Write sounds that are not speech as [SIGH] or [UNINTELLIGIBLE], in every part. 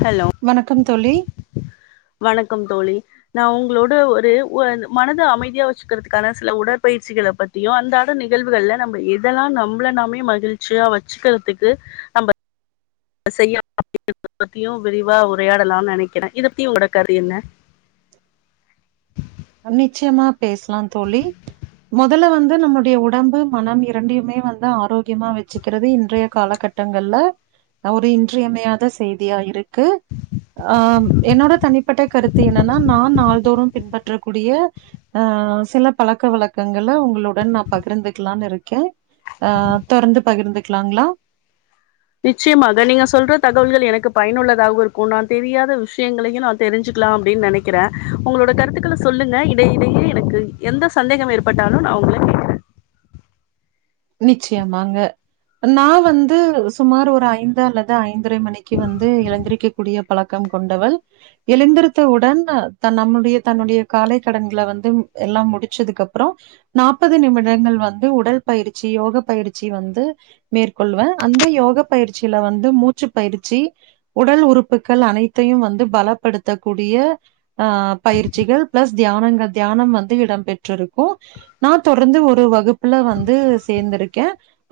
Hello வணக்கம் தோழி வணக்கம் தோழி நா உங்களோட ஒரு ஓ மனத அமைதியா வெச் வெச்சிக்கறதுக்கான சில உடற்பயிற்சிகள பத்தியு அந்தாத நிகழ்வுகள்ல நம்ப எதெல்லா நம்மள நாமே மகிழ் ச்சியா வச்சிக்கறத்துக்கு நம்ப செய்ய [INAUDIBLE] பத்தியு விரிவா உரையாடலான்னு நெனைக்கற [INAUDIBLE] உங்களோட கருத்து என்ன அ நிச்சியமா பேசலா தோழி மொதல்ல வந்து நம்முடைய உடம்பு மனம் இரண்டையுமே வந்து ஆரோக்கியமா வெச்சிக்கறது இன்றைய காலகட் டங்கள்ல ஒரு இன்றியமையாத செய்தியா இரு க்கு அ என்னோட தனிப்பட்ட கருத்து என்னன்னா நா நாள்தோறு பின்பற் றக்கூடிய அ சில பழக்க வழக்கங்கள உங்களுடன் நா பகிர்ந்துக்கலான்னு இருக்க அ தொடர்ந்து பகிர்ந்துக்கலாங்களா நிச்சயமாக நீங்க சொல்ற தகவல்கள் எனக்கு பயனுள்ளதாகவு இருக்கு நா தெரியாத விஷயங்களையு நா தெரிஞ்சிக்கலா அப்டின்னு நெனைக்கற உங்களோட கருத்துக்கள சொல்லுங்க இட இடையே எனக்கு எந்த சந்தேகம் ஏற்பட்டாலு நா உங்கள கேக்குறே நிச்சியமாங்க நா வந்து சும்மார் ஒரு ஐந்து அல்லது ஐ ந்தரை மணிக்கு வந்து எழுந்திரிக்க கூடிய பழக்கம் கொண்டவள் எழுந்திரத்தவுடன் தன் நம்முடைய தன்னுடைய காலை கடன்கள வந்து எல்லா முடிச்சதுக்கப்பறோ நாப்பது நிமிடங்கள் வந்து உடல் பயிற்சி யோக பயிற்சி வந்து மேற்கொள்ளுவ அந்த யோக பயிற்சியில வந்து மூச்சு பயிற்சி உடல் உறுப்புக்கள் அனைத்தையு வந்து பலப்படுத்தக் கூடிய ஆ பயிற்சிகள் பிளஸ் தியானங்க தியானம் வந்து இடம்பெற்றிருக்கு நா தொடர்ந்து ஒரு வகுப்புல வந்து சேந்துருக்க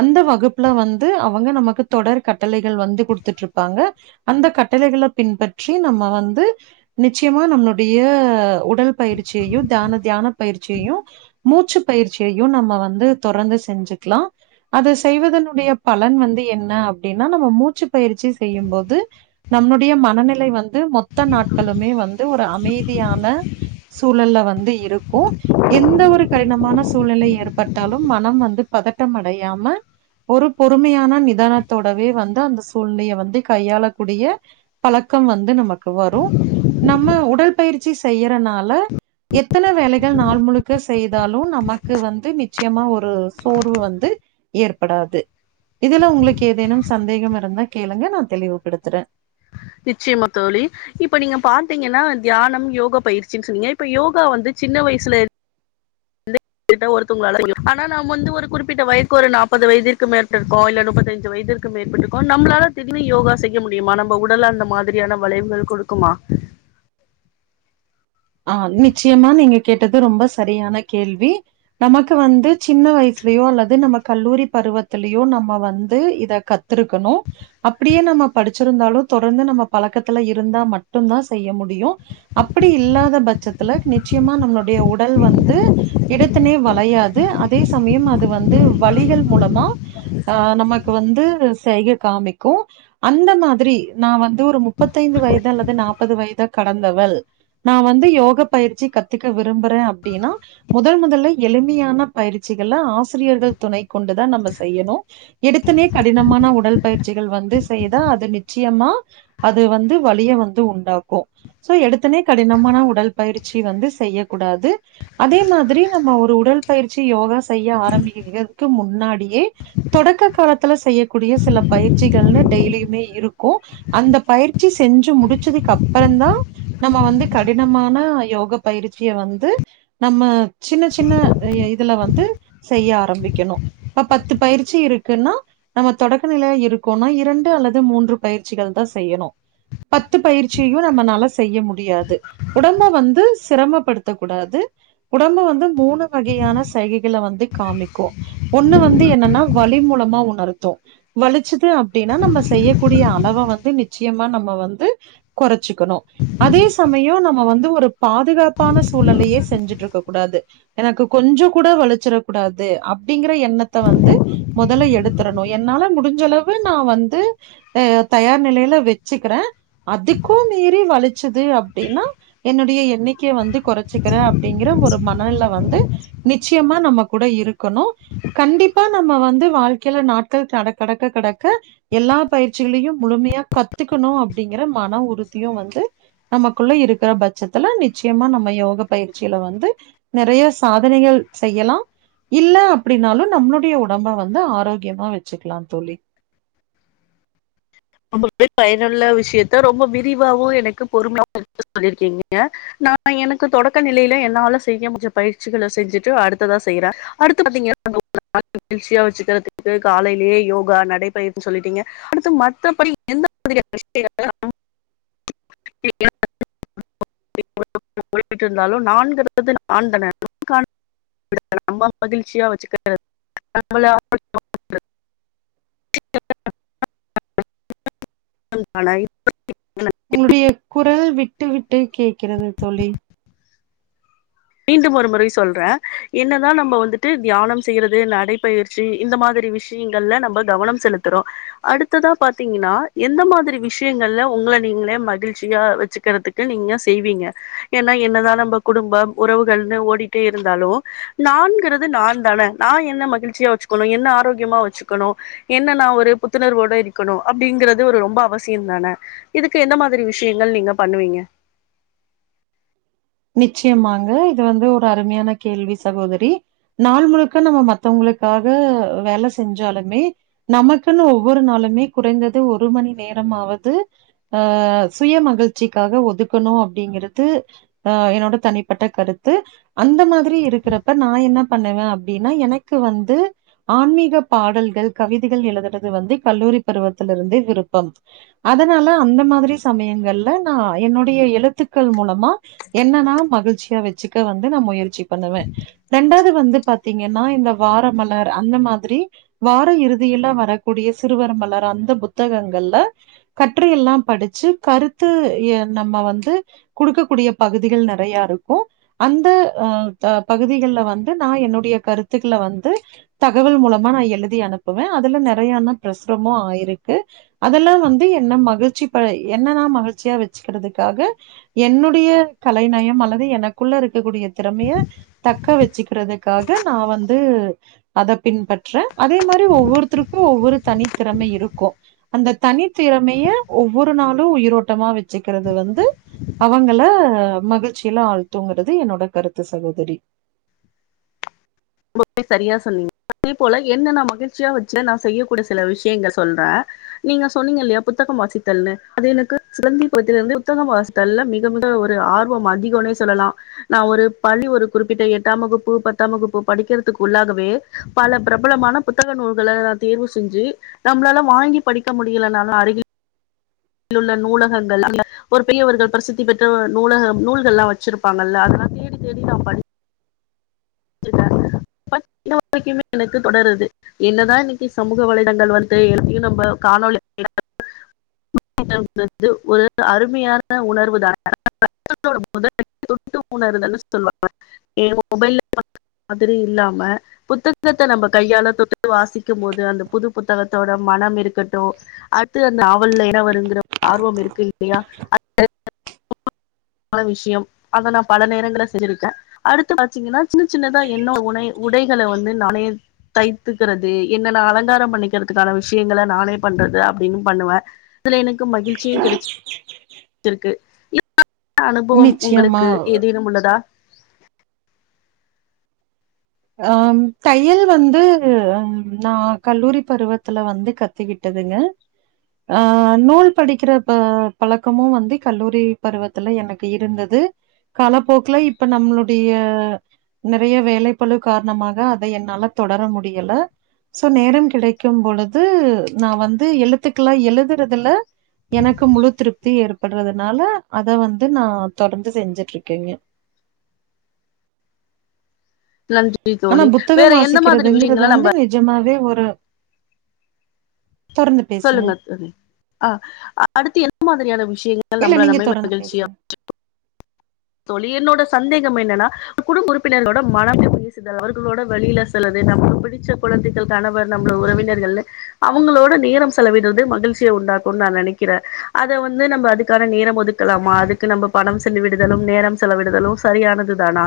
அந்த வகுப்புல வந்து அவங்க நமக்கு தொடர் கட்டளைகள் வந்து குடுத்துட்ருப்பாங்க அந்த கட்டளைகள பின்பற்றி நம்ம வந்து நிச்சியமா நம்மளுடைய உடல் பயிற்சியயு தியான தியான பயிற்சியயு மூச்சு பயிற்சியயு நம்ம வந்து தொடர்ந்து செஞ்சுக்கலா அது செய்வதனுடைய பலன் வந்து என்ன அப்டின்னா நம்ம மூச்சு பயிற்சி செய்யும்போது நம்முடைய மனநிலை வந்து மொத்த நாட்களுமே வந்து ஒரு அமைதியான சூழல்ல வந்து இருக்கு எந்த ஒரு கடினமான சூழ்நிலை ஏற்பட்டாலு மனம் வந்து பதட்டம் அடையாம ஒரு பொறுமையான நிதானத்தோடவே வந்து அந்த சூழ்நிலைய வந்து கையாளக் கூடிய பழக்கம் வந்து நமக்கு வரு நம்ம உடல் பயிற்சி செய்யறனால எத்தன வேலைகள் நாள் முழுக்க செய்தாலு நமக்கு வந்து நிச்சயமா ஒரு சோர்வு வந்து ஏற்படாது இதுல உங்களுக்கு ஏதேனும் சந்தேகம் இருந்தா கேளுங்க நா தெளிவுபடுத்துற நிச்சியமா தோழி இப்ப நீங்க பாத்திங்கன்னா தியானம் யோக பயிற்சினு சொன்னிங்க இப்ப யோகா வந்து சின்ன வயசுல ஒருத்தவங்கள [INAUDIBLE] அனா நாம் வந்து ஒரு குறிப்பிட்ட வய்க்கு ஒரு நாப்பது வயதிற்கு [UNINTELLIGIBLE] இருக்கோ இல்ல முப்பத்தஞ்சு வயதிற் க்கு மேற்பட்ருக்கோ நம்பளால திடினு யோகா செய்ய முடியுமா நம்ம உடல் அந்த மாதிரியான வளைவுகள் கொடுக்குமா ஆ நிச்சியமா நீங்க கேட்டது ரொம்ப சரியான கேள்வி நமக்கு வந்து சின்ன வயசுலயோ அல்லது நம்ம கல்லூரி பருவத்துலயோ நம்ம வந்து இத கத் துருக்கணு அப்படியே நம்ம படிச்சிருந்தாலு தொடர்ந்து நம்ம பழக்கத்துல இருந்தா மட்டுந்தா செய்ய முடியு அப்படி இல்லா த பட்சத்துல நிச்சியமா நம்மளுடைய உடல் வந்து இடத்துனே வளையாது அதே சமயம் அது வந்து வலிகள் மூலமா ஆ நமக்கு வந்து செய்க காமிக்கு அந்த மாதிரி நா வந்து ஒரு முப்பத்தைய்ந்து வயது அல்லது நாப்பது வயத கடந்தவள் நா வந்து யோக பயிற்சி கத்துக்க விரும்புற அப்டினா முதல் முதல்ல எளிமையான பயிற்சிகள ஆசிரியர்கள் துணை கொண்டுதா நம்ம செய்யணு எடுதுனே கடினமான உடல் பயிற்சிகள் வந்து செய்தா அது நிச்சியமா அது வந்து வலிய வந்து உண்டாக்கோ சோ எடுத்தனே கடினமான உ டல் பயிற்சி வந்து செய்யக்கூடாது அதே மாதிரி நம்ம ஒரு உடல் பயிற்சி யோகா செய்ய ஆரம்பிக்கிறதுக்கு முன்னாடியே தொடக்க காலத்துல செய்யக்கூடிய சில பயிற்சிகள்னு டெய்லியுமே இருக்கு அந்த பயிற்சி செஞ்சு முடிச்சதுக்கு அப்றோதா நம்ம வந்து கடி னமான யோக பயிற்சிய வந்து நம்ம சின்ன சின்ன இதுல வந்து செய்ய ஆரம்பிக்கணு பத்து பயிற்சி இருக்குன்னா நம்ம தொடக்க நிலை இருக்கோனா இரெண்டு அல்லது மூன்று பயிற்சிகள்தா செய்யணு பத்து பயிற்சியையு நம்மனால செய்ய முடியாது உடம்ப வந்து சிரமப்படுத்தக் கூடாது உடம்பு வந்து மூணு வகையான சைகைகள வந்து காமிக்கு ஒன்னு வந்து என்னனா வழி மூலமா உணர்த்து வலிச்சுது அப்டினா நம்ம செய்யக்கூடிய அளவ வந்து நிச்சயமா நம்ம வந்து கொறச்சுக்கணு அதே சமயோ நம்ம வந்து ஒரு பாதுகாப்பான சூழலயே செஞ்சுட்ருக்க கூடாது எனக்கு கொஞ்சோ கூட வலிச்சிற கூடாது அப்டிங்கற எண்ணத்த வந்து மொதல்ல எடுத்துரணு என்னால முடிஞ்சளவு நா வந்து அ தயார் நிலைல வெச்சுக்குறே அதுக்கு மீறி வலிச்சுது அப்டினா என்னுடைய எண்ணிக்கைய வந்து கொறச்சுக்குற அப்டிங்கற ஒரு மனநில வந்து நிச்சியமா நம்ம கூட இருக்கணு கண்டிப்பா நம்ம வந்து வால்க்கைல நாட்கள் கட கடக்க கடக்க எல்லா பயிற்சிகளையு முழுமையா கத்துக்கணு அப்டிங்கற மன உறுத்தியு வந்து நமக்குள்ள இருக்கிற பட்சத்துல நிச்சியமா நம்ம யோக பயிற்சில வந்து நிறைய சாதனைகள் செய்யலா இல்ல அப்டினாலு நம்ளுடைய உடம்ப வந்து ஆரோக்கியமா வெச்சுக்கலா தோழி ரொம்பவே பயனுள்ள விஷயத்த ரொம்ப விரிவாவு எனக்கு பொறுமையவு எடுத்து சொல்லிருக்கீங்க நா எனக்கு தொடக்க நிலைல என்னால செய்ய முடிஞ்ச பயிற்சிகள செஞ்சுட்டு அடுத்ததா செய்றே அடுத்து பாத்தீங்கனா நாங்க உங்கள [UNINTELLIGIBLE] மகிழ்ச்சியா வெச்சுக்கிறதுக்கு காலைலயே யோகா நடைபயிற்னு சொல்லிட்டீங்க அடுத்து மா இப்படி எந்த மாதிரியான விஷயங்க [UNINTELLIGIBLE] [UNINTELLIGIBLE] போய்டு இருந்தாலு நான் [UNINTELLIGIBLE] நம்ப மகிழ்ச்சியா வெச்சுக்க [UNINTELLIGIBLE] ஆனா உங்களுடைய குரல் விட்டு விட்டு கேக்கிறது தோழி மீண்டும் ஒரு முறை சொல்றே என்னதா நம்ம வந்துட்டு தியானம் செய்யறது நடைபயிற் சி இந்த மாதிரி விஷயங்கள்ல நம்ம கவனம் செலுத்துறோ அடுத்ததா பாத்தீங்கன்னா எந்த மாதிரி விஷயங்கள்ல உங்கள நீங்ளே மகிழ்ச்சியா வெச்சுக்குறதுக் நீங்க செய்வீங்க எனா என்னதா நம்ப குடும்பம் உறவுகள்னு ஓடிட்டே இருந்தாலு நான்கிறது நாதான நா என்ன மகிழ்ச்சியா வெச்சு குணு என்ன ஆரோக்கியமா வெச்சுக்குணு என்ன நா ஒரு புத்துணர்வோட இருக்கணு அப்டிங்கிறது ஒரு ரொம்ப அவசியம்தான இதுக்கு எந்த மாதிரி விஷயங்கள் நீங்க பண்ணுவீங்க நிச்சயமாங்க இது வந்து ஒரு அருமையான கேள்வி சகோதரி நாள் முழுக்க நம்ம மத்தவங்களுக்காக வேல செஞ்சாலுமே நமக்குன்னு ஒவ்வொரு நாளுமே குறைந்தது ஒரு மணி நேரமாவது அ சுய மகிழ்ச்சிக்காக ஒதுக்கணு அப்டிங்கிறது ஆ என்னோட தனிப்பட்ட கருத்து அந்த மாதிரி இருக்கிறப்ப நா என்ன பண்ணுவ அப்டின்னா எனக்கு வந்து ஆன்மீக பாடல்கள் கவிதைகள் எழுதுறது வந்து கல்லூரி பருவத்திலிருந்து விருப்பம் அதனால அந்த மாதிரி சமயங்கள்ல நா என்னுடைய எழுத்துக்கள் மூலமா என்ன நா மகிழ்ச்சியா வச்சிக்க வந்து நா முயற்சி பண்ணுவ ரெண்டாவது வந்து பாத்தீங்கன்னா இந்த வாரமலர் அந்த மாதிரி வார இறுதியெல்லா வரக்கூடிய சிறுவர் மலர் அந்த புத்தகங்கள்ல கற்றையெல்லாம் படிச்சு கருத்து நம்ம வந்து குடுக்கக்கூடிய பகுதிகள் நெறையா இருக்கு அந்த அ அ பகுதிகள்ல வந்து நா என்னுடைய கருத்துக்கள வந்து தகவல் மூலமா நா எழுதி அனுப்புவ அதுல நிறையன்ன பிரசுரமு ஆயிருக்கு அதெல்லா வந்து என்ன மகிழ்ச்சி ப என்னன்னா மகிழ்ச்சியா வச்சுக்கறிறதுக்காக என்னுடைய கலைநயம் அல்லது எனக்குள்ள இருக்கக்கூடிய திறமைய தக்க வச்சுக்கிறது க்காக நா வந்து அத பின்பற்ற அதே மாரி ஒவ்வொருத்தருக்கு ஒவ்வொரு தனி திறமை இருக்கு அந்த தனி திறமைய ஒவ்வொரு நாளு உயிரோட்டமா வச்சுக்கிறது வந்து அவங்கள மகிழ்ச்சில ஆழ்த்துங்கறிறது என்னோட கருத்து சகோதரி ரொம்பவே சரியா சொன்னீங்க அதே போல என்ன நா மகிழ்ச்சியா வச்சு நா செய்யக்கூடிய சில விஷயங்கள் சொல்ற நீங்க சொன்னீங்க இல்லையா புத்தகம் வாசித்தல்னு அது எனக்கு குழந்தை பருவத்தில் இருந்து புத்தகம் வாசி த்தல்ல மிக மிக ஒரு ஆர்வம் அதிகோனே சொல்லலா நா ஒரு பள்ளி ஒரு குறிப்பிட்ட எட்டாம் வகுப்பு பத்தாம் வகுப்பு படிக்கிறதுக்கு உள்ளாகவே பல பிரபலமான புத்தக நூல்கள நா தேர்வு செஞ்சு நம்ளால வாங்கி படிக்க முடியலனாலு அருகில் உள்ள நூலகங்கள் [UNINTELLIGIBLE] ஒரு பெரியவர்கள் பிரசித்தி பெற்ற நூலக நூல்கல்லா வச்சிருப்பாங்கல்ல அதெல்லா தேடி தேடி நா படி சிட்ட பட் இன்னு வரைக்குமே எனக்கு தொடருது என்னதா இன்னைக்கு சமூக வலைதங்கள் வந்து எத்தையு நம்ம காணொலி [UNINTELLIGIBLE] [UNINTELLIGIBLE] ந்து ஒரு அருமையான உணர்வு தா [UNINTELLIGIBLE] போது தொட்டு புணர்தல்ன்னு சொல்லுவாங்க எ மொபைல் மாதிரி இல்லாம புத்தத்தத்த நம்ம கையால தொட்டுட்டு வாசிக்கும் போது அந்த புது புத்தகத்தோட மனம் இருக்கட்டும் அது அந்த நாவல்ல என்ன வருங்கிற ஆர்வம் இருக்கு இல்லையா பல விஷயம் அத நா பல நேரங்கள செஞ்சிருக்க அடுத்து பா்த்தீங்கன்னா சின்ன சின்னதா என்ன உடை உடைகளை வந்து நானே தைத்துக்கிறது என்ன நா அலங்காரோ பண்ணிக்கிறதுக்கான விஷயங்க நானே பண்றது அப்டின்னு பண்ணுவ இதுல எனக்கு மகிழ்சியு கிடைச் இருக்கு [UNINTELLIGIBLE] அனுபவம் நிச்சயமா. உங்களுக்கு ஏதேனும் உள்ளதா அம் தையல் வந்து நா கல்லூரி பருவத்துல வந்து கத் கத்துக்கிட்டதுங்க அ நூல் படிக்கிற ப பழக்கமு வந்து கல்லூரி பருவத்துல எனக்கு இருந்தது காலப்போக்குல இப்ப நம்மளுடைய நறைய வேலை பல காரணமாக அத என்னால தொடர முடியல சோ நேரம் கெடைக்கும் பொழுது நா வந்து எழுத்துக்கலா எழுதுறதுல எனக்கு முழு திருப்தி ஏற்படுறதுனால அத வந்து நா தொடர்ந்து செஞ்சுட்டு இருக்கேங்க நன் ஆனா புத்தகம் வாசிக்கிறதுங்குறது வந்து நம்ம நிஜமாவே ஒரு தொறந்து பேசுங்க. சொல்லுங்க தோழி அ அடுத்து என்ன மாதிரியான விஷயங்கள் இல்ல நம்மள நீங்க நம தொடர்ந்து பேசுங்க. மகிழ்ச்சியா தோழி என்னோட சந்தேகம் என்னன்னா குடும்ப உறுப்பினர்களோட மனமே பேசுதல் அவர்களோட வழியில செலது நமக்கு பிடிச்ச கொழந்தை காணவர் நம்மள உறவினர்கள் அவங்களோட நேரம் செலவிடுறது மகிழ்ச்சிய உண்டாக்குனு நா நெனைக்கிறே அத வந்து நம்ம அதுக்கான நேரம் ஒதுக் கலாமா அதுக்கு நம்ம பணம் செலவிடுதலும் நேரம் செலவிடுதலும் சரியானது தானா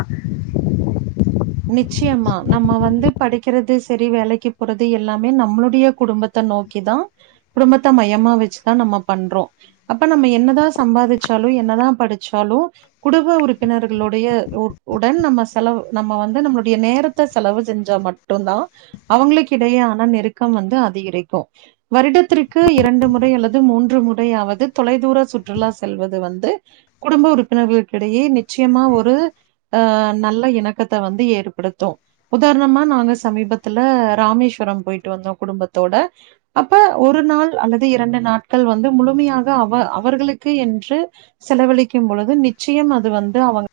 நிச்சியமா நம்ம வந்து படிக்கிறது சரி வேலைக்கு போறது எல்லாமே நம்மளுடைய குடும்பத் த நோக்கிதா குடும்பத்த மையமா வச்சுதா நம்ம பண்றோ அப்ப நம்ம என்னதா சம்பாதிச்சாலு என்னதா படிச்சாலு குடும்ப உறுப்பினர்களுடைய உ உடன் நம்ம செலவு நம்ம வந் து நம்மளுடைய நேரத்த செலவு செஞ்சா மட்டுதா அவங்களுக்கு இடையேயான நெருக்க வந்து அதிகரிக்கு வருடத்திற்கு இரண்டு முறை அல்லது மூன்று முறையாவது தொலைதூர சுற்றுலா செல்வது வந்து குடும்ப உறுப்பினர்களுக்கிடையே நிச்சயமா ஒரு அ நல்ல இணக்கத் த வந்து ஏற்படுத்து உதாரணமா நாங்க சமீபத்துல ராமேஸ்வர போயிட்டு வந்தோ குடும்பத்தோட அப்ப ஒரு நாள் அல்லது இரண்டு நாட்கள் வந்து முழுமையாக அவ அவர்களுக்கே என்று செலவழிக்கும் பொழுது நிச்சயம் அது வந்து அவங்